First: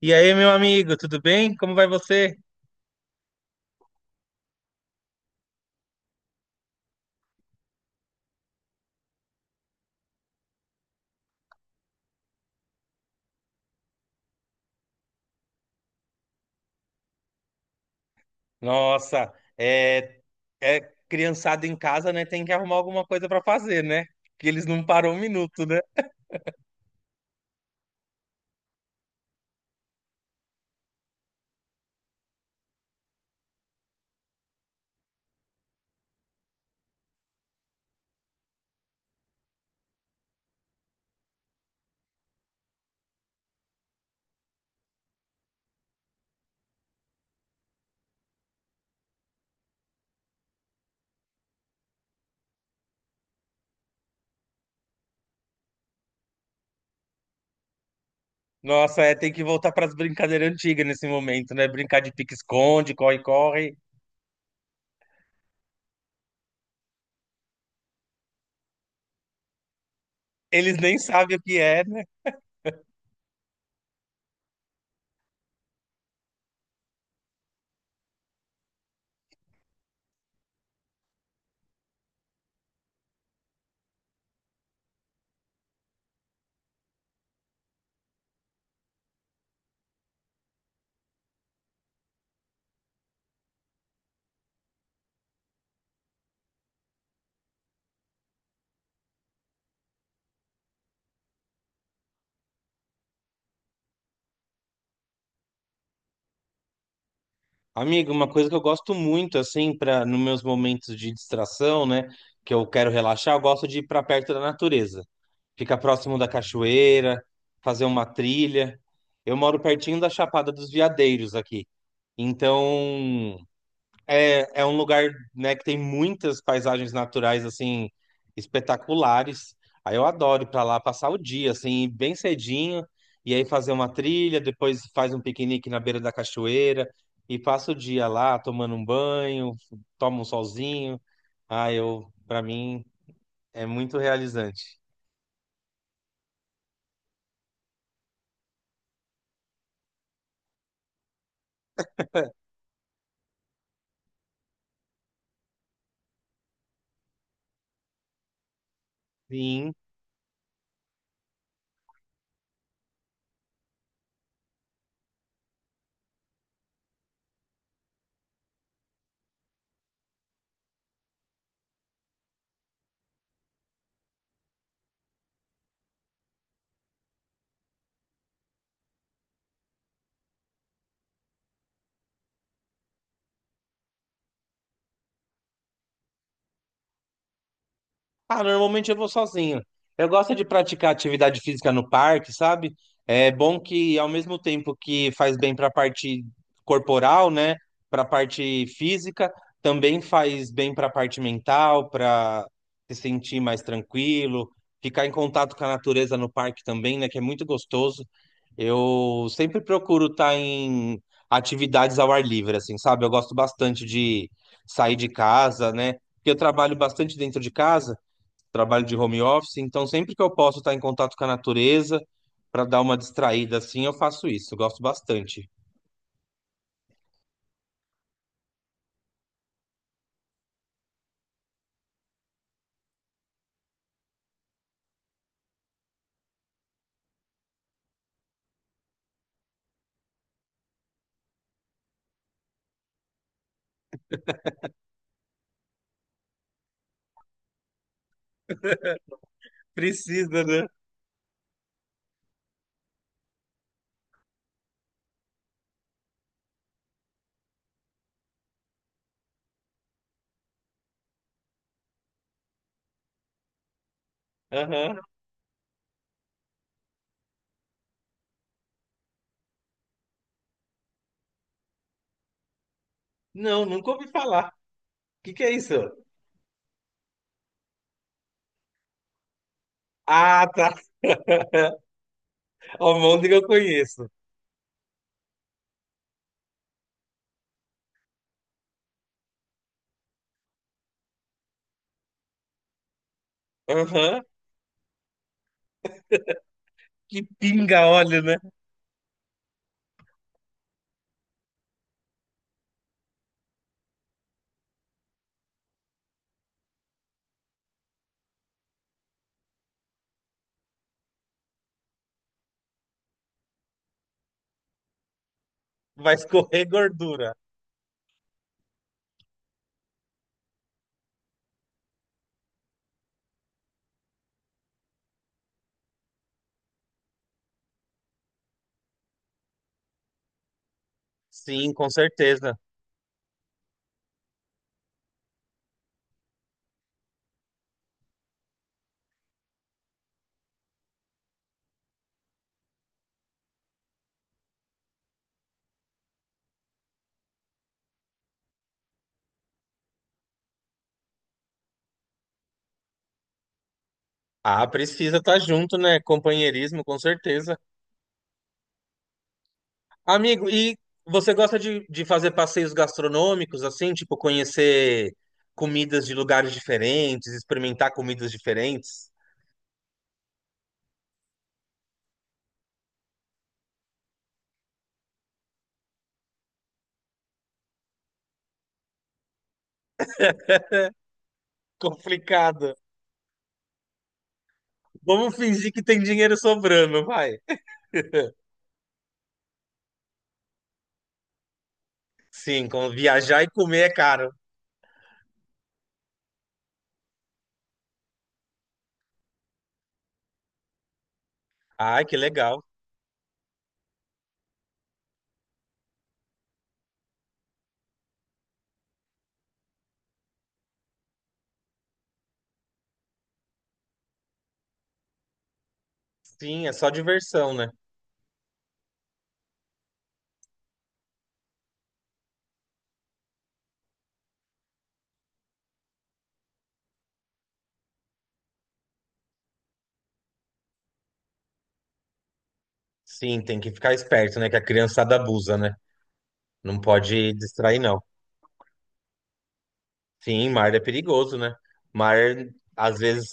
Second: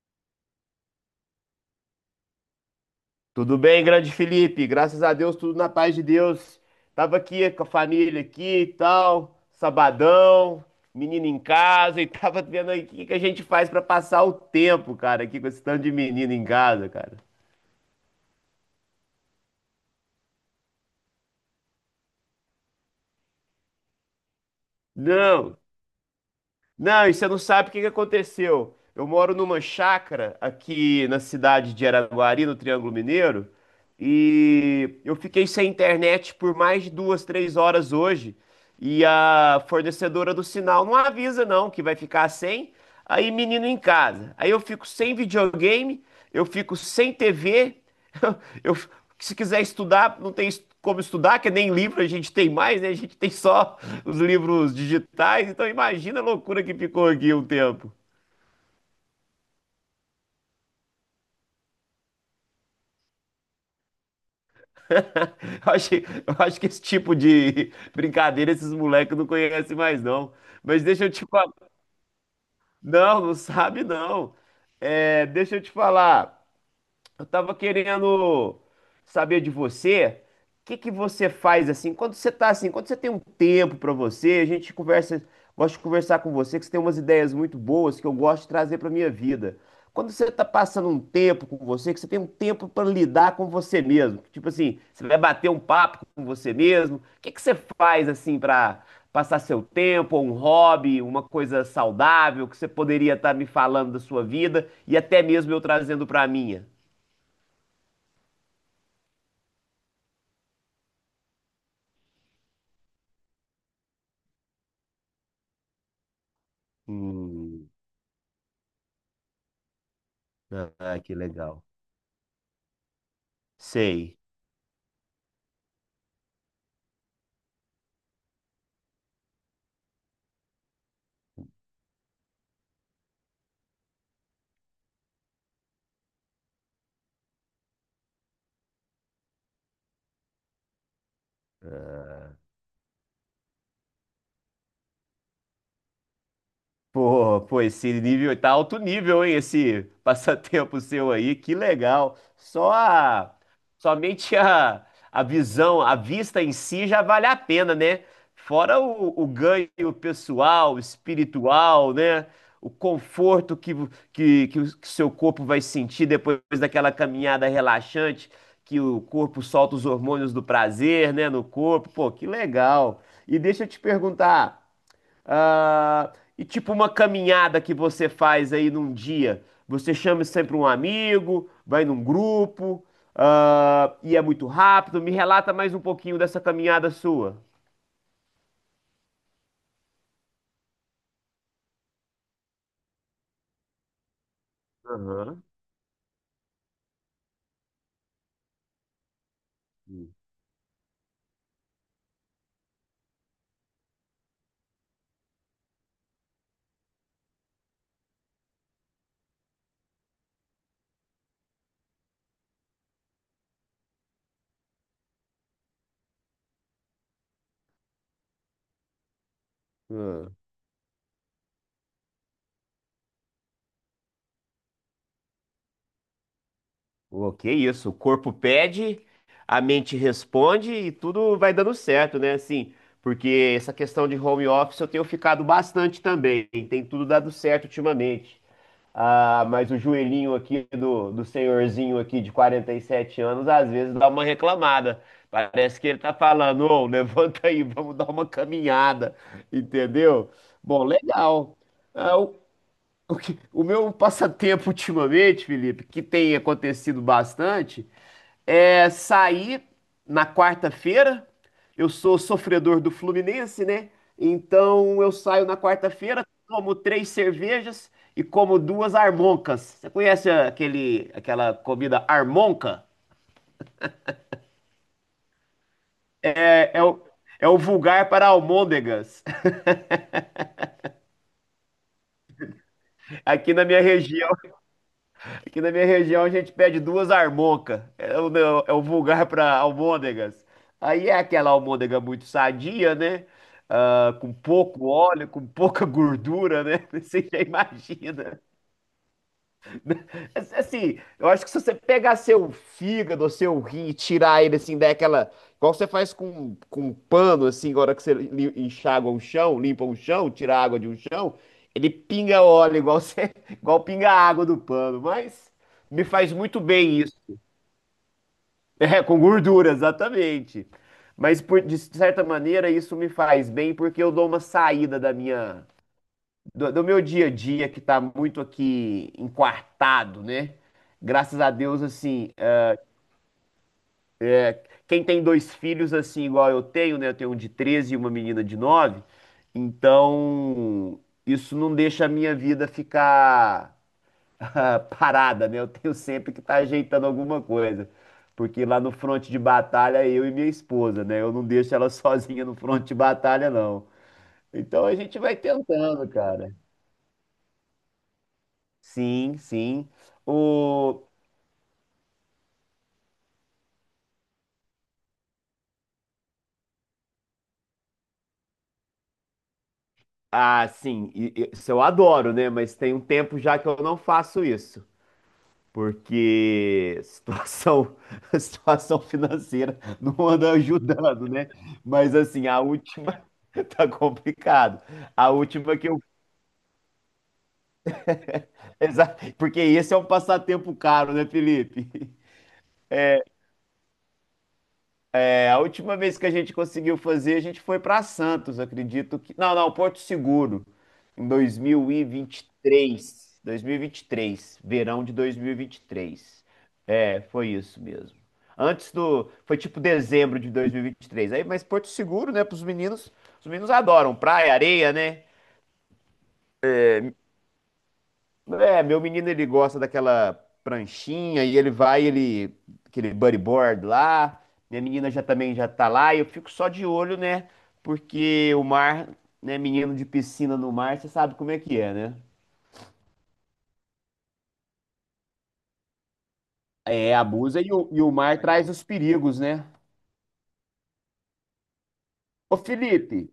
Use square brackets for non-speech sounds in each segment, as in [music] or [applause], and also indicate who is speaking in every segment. Speaker 1: E aí, meu amigo, tudo bem? Como vai você?
Speaker 2: Tudo bem, grande Felipe? Graças a Deus, tudo na paz de Deus. Tava aqui com a família aqui e tal, sabadão, menino em casa e [laughs] tava vendo aí o que que a gente faz pra passar o tempo, cara, aqui com esse tanto de menino em casa, cara.
Speaker 1: Nossa, é, é criançada em casa, né? Tem que arrumar alguma coisa pra fazer, né? Que eles não param um
Speaker 2: Não,
Speaker 1: minuto, né?
Speaker 2: não, e você não sabe o que que aconteceu. Eu moro numa chácara aqui na cidade de Araguari, no Triângulo Mineiro, e eu fiquei sem internet por mais de 2, 3 horas hoje. E a fornecedora do sinal não avisa, não, que vai ficar sem. Aí, menino em casa. Aí eu fico sem videogame, eu fico sem TV. [laughs] Eu, se quiser estudar, não tem como estudar, que nem livro a gente tem mais, né? A gente tem só os livros digitais, então imagina a loucura que ficou aqui um tempo.
Speaker 1: Nossa, é, tem que voltar pras brincadeiras antigas nesse momento, né? Brincar de pique-esconde, corre-corre.
Speaker 2: [laughs] Eu acho que esse tipo de brincadeira esses moleques não conhecem mais, não.
Speaker 1: Eles
Speaker 2: Mas
Speaker 1: nem
Speaker 2: deixa eu te
Speaker 1: sabem o
Speaker 2: falar.
Speaker 1: que é, né?
Speaker 2: Não, não sabe, não. É, deixa eu te falar. Eu tava querendo saber de você, o que que você faz assim, quando você tá assim, quando você tem um tempo pra você, a gente conversa, gosto de conversar com você, que você tem umas ideias muito boas que eu gosto de trazer pra minha vida. Quando você tá passando um tempo com você, que você tem um tempo pra lidar com você mesmo, tipo assim, você vai bater um papo com você mesmo, o que que você faz assim pra passar seu tempo, ou um hobby, uma coisa saudável que você poderia estar me falando da sua vida e até mesmo eu trazendo pra minha?
Speaker 1: Amigo, uma coisa que eu gosto muito, assim, para nos meus momentos de distração, né? Que eu quero relaxar, eu gosto de ir pra perto da natureza, ficar próximo da cachoeira,
Speaker 2: Hum.
Speaker 1: fazer uma trilha. Eu moro pertinho da Chapada dos
Speaker 2: Ah, que
Speaker 1: Veadeiros
Speaker 2: legal.
Speaker 1: aqui. Então,
Speaker 2: Sei.
Speaker 1: é, um lugar, né, que tem muitas paisagens naturais, assim, espetaculares. Aí eu adoro ir pra lá passar o dia, assim, bem cedinho, e aí fazer uma trilha, depois faz um piquenique na beira da cachoeira, e passa o dia lá tomando um banho, tomo um solzinho. Ah, eu, pra mim, é muito realizante.
Speaker 2: Pô, pô, esse nível tá alto nível, hein? Esse [laughs] passatempo seu aí, que legal. Somente a visão, a vista em si já vale a pena, né? Fora o
Speaker 1: Sim.
Speaker 2: ganho pessoal, espiritual, né? O conforto que o que seu corpo vai sentir depois daquela caminhada relaxante, que o corpo solta os hormônios do prazer, né? No corpo, pô, que legal. E deixa eu te perguntar. Ah, e tipo uma caminhada que você faz aí num dia, você chama sempre um amigo, vai num grupo, ah, e é muito rápido. Me relata mais um pouquinho dessa caminhada sua.
Speaker 1: Ah, normalmente eu vou sozinho. Eu gosto de praticar atividade física no parque, sabe? É bom que, ao mesmo tempo que faz bem para a parte corporal, né? Para a parte física, também faz bem para a parte mental, para se sentir mais tranquilo, ficar em contato com a natureza no parque também, né? Que é muito gostoso. Eu sempre procuro estar em atividades ao ar livre, assim, sabe? Eu gosto bastante de sair de casa, né? Porque eu trabalho bastante dentro de casa, trabalho de home office, então sempre que eu
Speaker 2: Aham.
Speaker 1: posso estar em contato com a natureza para dar uma distraída assim, eu faço isso, eu gosto bastante.
Speaker 2: Pô, que isso, o corpo pede, a mente responde e tudo vai dando certo, né? Assim, porque essa questão de home office eu tenho ficado bastante também, tem tudo dado certo ultimamente. Ah, mas o joelhinho aqui do senhorzinho aqui de 47 anos, às vezes dá uma reclamada. Parece que ele tá falando, ô, [laughs] levanta aí, vamos dar uma caminhada, entendeu?
Speaker 1: Precisa, né?
Speaker 2: Bom, legal. Ah, o meu passatempo ultimamente, Felipe, que tem acontecido bastante, é sair na quarta-feira. Eu sou sofredor do Fluminense, né?
Speaker 1: Aham.
Speaker 2: Então eu saio na quarta-feira, tomo três cervejas e como duas armoncas. Você conhece aquele, aquela comida armonca?
Speaker 1: Não, nunca ouvi falar. O que que é isso?
Speaker 2: É, é o, é o vulgar para almôndegas
Speaker 1: Ah, tá.
Speaker 2: [laughs]
Speaker 1: Almôndega eu
Speaker 2: aqui na minha
Speaker 1: conheço.
Speaker 2: região. Aqui na minha região a gente pede duas armoncas. É o vulgar para almôndegas. Aí é aquela almôndega muito sadia, né? Ah,
Speaker 1: Aham.
Speaker 2: com pouco óleo, com pouca gordura, né? [laughs]
Speaker 1: Que
Speaker 2: Você já
Speaker 1: pinga óleo, né?
Speaker 2: imagina. Assim, assim, eu acho que se você pegar seu fígado, seu rim e tirar ele assim, daquela. Igual você faz com um pano, assim, agora que você enxágua um chão, limpa um chão, tira a água de um chão, ele pinga óleo, igual, você, [laughs] igual pinga a água do pano. Mas me
Speaker 1: Vai
Speaker 2: faz muito
Speaker 1: escorrer
Speaker 2: bem isso.
Speaker 1: gordura.
Speaker 2: [laughs] É, com gordura, exatamente. Mas de certa maneira, isso me faz bem porque eu dou uma saída do meu dia a dia que tá muito aqui enquartado, né? Graças a
Speaker 1: Sim,
Speaker 2: Deus,
Speaker 1: com
Speaker 2: assim,
Speaker 1: certeza.
Speaker 2: quem tem dois filhos, assim, igual eu tenho, né? Eu tenho um de 13 e uma menina de 9. Então isso não deixa a minha vida ficar [laughs] ah, parada, né? Eu tenho sempre que estar ajeitando alguma coisa. Porque lá no fronte de batalha é eu e minha esposa, né? Eu não deixo ela [laughs] sozinha no fronte de batalha, não.
Speaker 1: Ah,
Speaker 2: Então a
Speaker 1: precisa
Speaker 2: gente vai
Speaker 1: estar junto, né?
Speaker 2: tentando, cara.
Speaker 1: Companheirismo, com certeza.
Speaker 2: Sim, sim.
Speaker 1: Amigo, e
Speaker 2: O...
Speaker 1: você gosta de fazer passeios gastronômicos, assim, tipo conhecer comidas de lugares diferentes, experimentar comidas diferentes?
Speaker 2: Ah, sim, isso eu adoro, né? Mas tem um tempo já que eu não faço isso, porque [laughs] a situação financeira não anda ajudando, né? Mas assim, a
Speaker 1: Complicado.
Speaker 2: última [laughs] tá complicado. A
Speaker 1: Vamos fingir
Speaker 2: última
Speaker 1: que
Speaker 2: que
Speaker 1: tem
Speaker 2: eu,
Speaker 1: dinheiro sobrando, vai.
Speaker 2: exa- Porque esse é um passatempo caro, né, Felipe?
Speaker 1: Sim, viajar e comer é caro.
Speaker 2: É, a última vez que a gente conseguiu fazer, a gente foi para Santos, acredito que. Não, não, Porto Seguro, em
Speaker 1: Ai, que legal.
Speaker 2: 2023. 2023, verão de 2023. É, foi isso mesmo. Antes do. Foi tipo dezembro de 2023. Aí, mas Porto Seguro, né, para os meninos. Os meninos adoram praia, areia, né?
Speaker 1: Sim, é só diversão, né?
Speaker 2: É, meu menino ele gosta daquela pranchinha e ele vai, ele, aquele bodyboard lá. Minha menina já também já tá lá e eu fico só de olho, né? Porque o mar, né, menino de piscina no mar, você sabe como é que é, né?
Speaker 1: Sim, tem que ficar esperto, né? Que a criançada abusa, né? Não
Speaker 2: É,
Speaker 1: pode
Speaker 2: abusa e
Speaker 1: distrair,
Speaker 2: o, e
Speaker 1: não.
Speaker 2: o mar traz os perigos, né?
Speaker 1: Sim, mar é perigoso, né? Mar,
Speaker 2: Ô
Speaker 1: às
Speaker 2: Felipe,
Speaker 1: vezes,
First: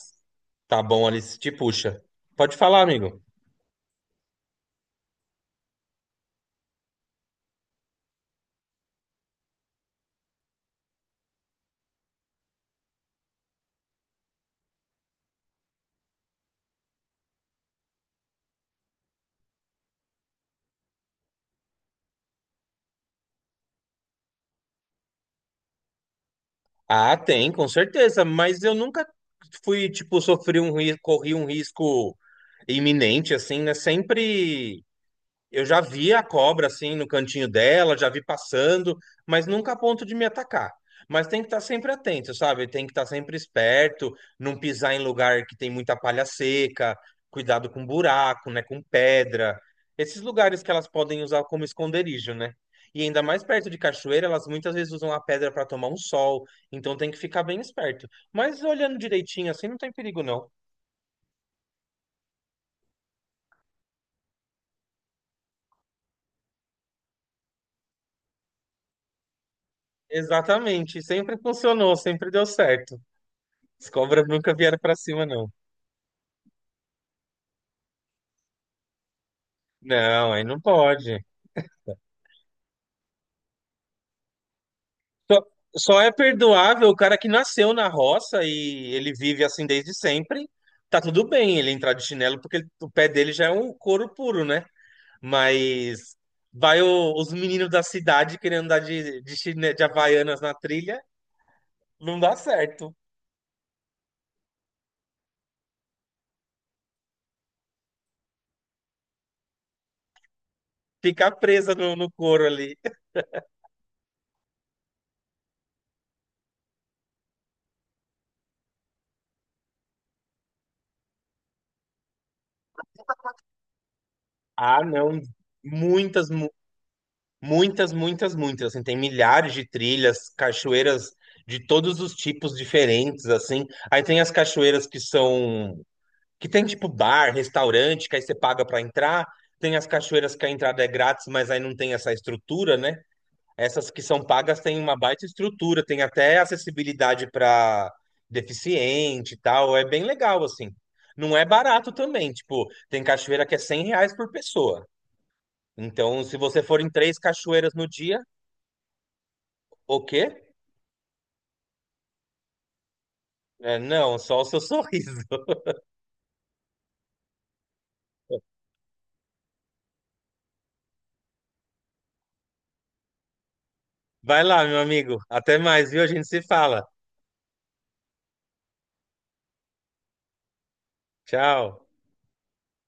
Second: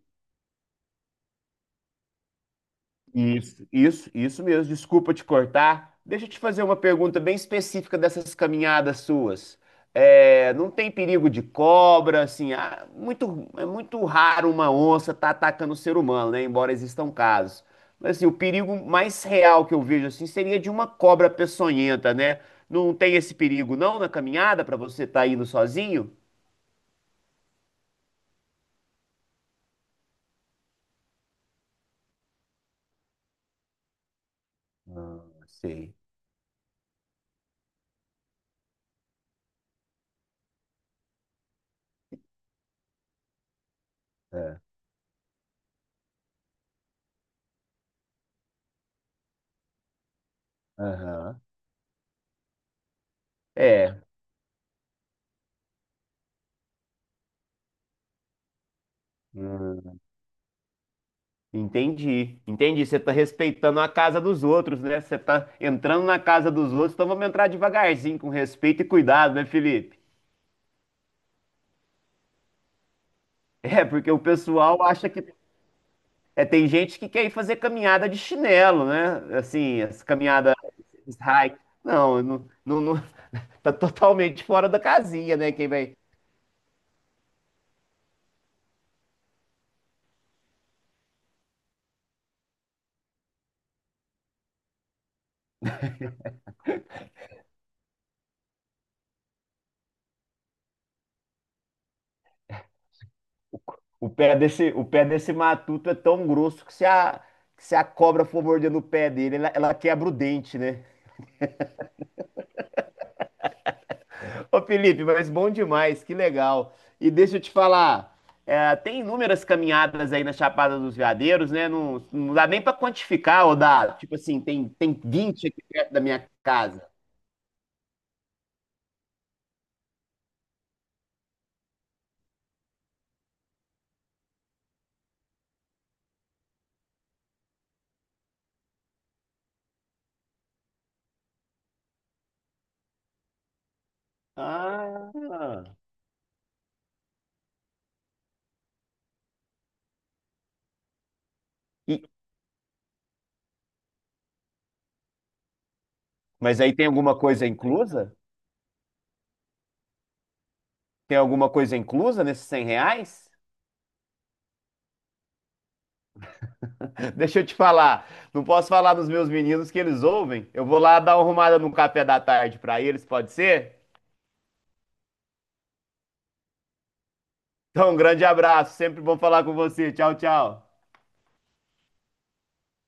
Speaker 1: tá bom ali se te puxa. Pode falar, amigo.
Speaker 2: isso mesmo. Desculpa te cortar. Deixa eu te fazer uma pergunta bem específica dessas caminhadas suas. É, não tem perigo de cobra, assim, ah, muito, é muito raro uma onça estar atacando o ser humano, né? Embora existam casos. Mas assim, o perigo mais real que eu vejo assim seria de uma cobra peçonhenta, né? Não tem esse perigo não na caminhada para você estar indo sozinho?
Speaker 1: Ah, tem, com certeza, mas eu nunca fui, tipo, sofri um risco, corri um risco iminente, assim, né? Sempre.
Speaker 2: Ah,
Speaker 1: Eu já
Speaker 2: sei.
Speaker 1: vi a cobra assim no cantinho dela, já vi passando, mas nunca a ponto de me atacar. Mas tem que estar sempre atento, sabe? Tem que estar sempre esperto, não
Speaker 2: É.
Speaker 1: pisar em lugar que tem muita palha seca, cuidado com buraco, né? Com pedra. Esses lugares que elas podem
Speaker 2: Aham.
Speaker 1: usar como esconderijo, né? E ainda mais perto de
Speaker 2: É.
Speaker 1: cachoeira, elas muitas vezes usam a pedra para tomar um sol, então tem que ficar bem esperto. Mas olhando direitinho assim, não tem perigo, não.
Speaker 2: Entendi, entendi. Você tá respeitando a casa dos outros, né? Você tá entrando na casa dos outros, então vamos entrar devagarzinho, com respeito e cuidado, né, Felipe? [laughs]
Speaker 1: Exatamente, sempre funcionou, sempre deu certo.
Speaker 2: É,
Speaker 1: As
Speaker 2: porque o
Speaker 1: cobras nunca vieram
Speaker 2: pessoal
Speaker 1: pra
Speaker 2: acha que.
Speaker 1: cima, não.
Speaker 2: É, tem gente que quer ir fazer caminhada de chinelo, né? Assim, as
Speaker 1: Não, aí
Speaker 2: caminhadas
Speaker 1: não pode.
Speaker 2: hike. Não, não, não, não- [laughs] tá totalmente fora da casinha,
Speaker 1: Só,
Speaker 2: né? Quem vai.
Speaker 1: só é perdoável o cara que nasceu na roça e ele vive assim desde sempre. Tá tudo bem ele entrar de chinelo, porque ele- o pé dele já é um couro puro, né? Mas vai o- os meninos da cidade querendo andar de de Havaianas na trilha, não dá certo.
Speaker 2: O pé desse matuto é tão grosso que se a cobra for mordendo o pé dele, ela quebra o dente, né?
Speaker 1: Fica presa no couro ali.
Speaker 2: Ô Felipe, mas bom demais, que legal. E deixa eu te falar, é, tem inúmeras caminhadas aí na Chapada dos Veadeiros, né? Não, não dá nem pra quantificar, ou dá, tipo assim, tem,
Speaker 1: Ah,
Speaker 2: tem
Speaker 1: não.
Speaker 2: 20 aqui perto da minha
Speaker 1: Muitas,
Speaker 2: casa.
Speaker 1: muitas, muitas, muitas. Assim, tem milhares de trilhas, cachoeiras de todos os tipos diferentes, assim. Aí tem as cachoeiras que são, que tem tipo bar, restaurante, que aí você paga para entrar. Tem as cachoeiras que a entrada é grátis, mas aí não tem essa estrutura, né? Essas que são pagas têm uma baita
Speaker 2: Ah!
Speaker 1: estrutura, tem até acessibilidade para deficiente e tal. É bem legal, assim. Não é barato
Speaker 2: E-
Speaker 1: também, tipo, tem cachoeira que é 100 reais por pessoa. Então, se
Speaker 2: mas
Speaker 1: você
Speaker 2: aí
Speaker 1: for
Speaker 2: tem
Speaker 1: em
Speaker 2: alguma
Speaker 1: três
Speaker 2: coisa
Speaker 1: cachoeiras no
Speaker 2: inclusa?
Speaker 1: dia, o quê?
Speaker 2: Tem alguma coisa inclusa nesses R$ 100?
Speaker 1: É, não, só o seu [laughs] sorriso.
Speaker 2: [laughs] Deixa eu te falar, não posso falar dos meus meninos que eles ouvem. Eu vou lá dar uma arrumada no café da tarde pra eles, pode ser?
Speaker 1: Vai lá, meu amigo. Até mais, viu? A gente se fala.
Speaker 2: Então, um grande abraço, sempre bom falar com você. Tchau, tchau.
Speaker 1: Tchau.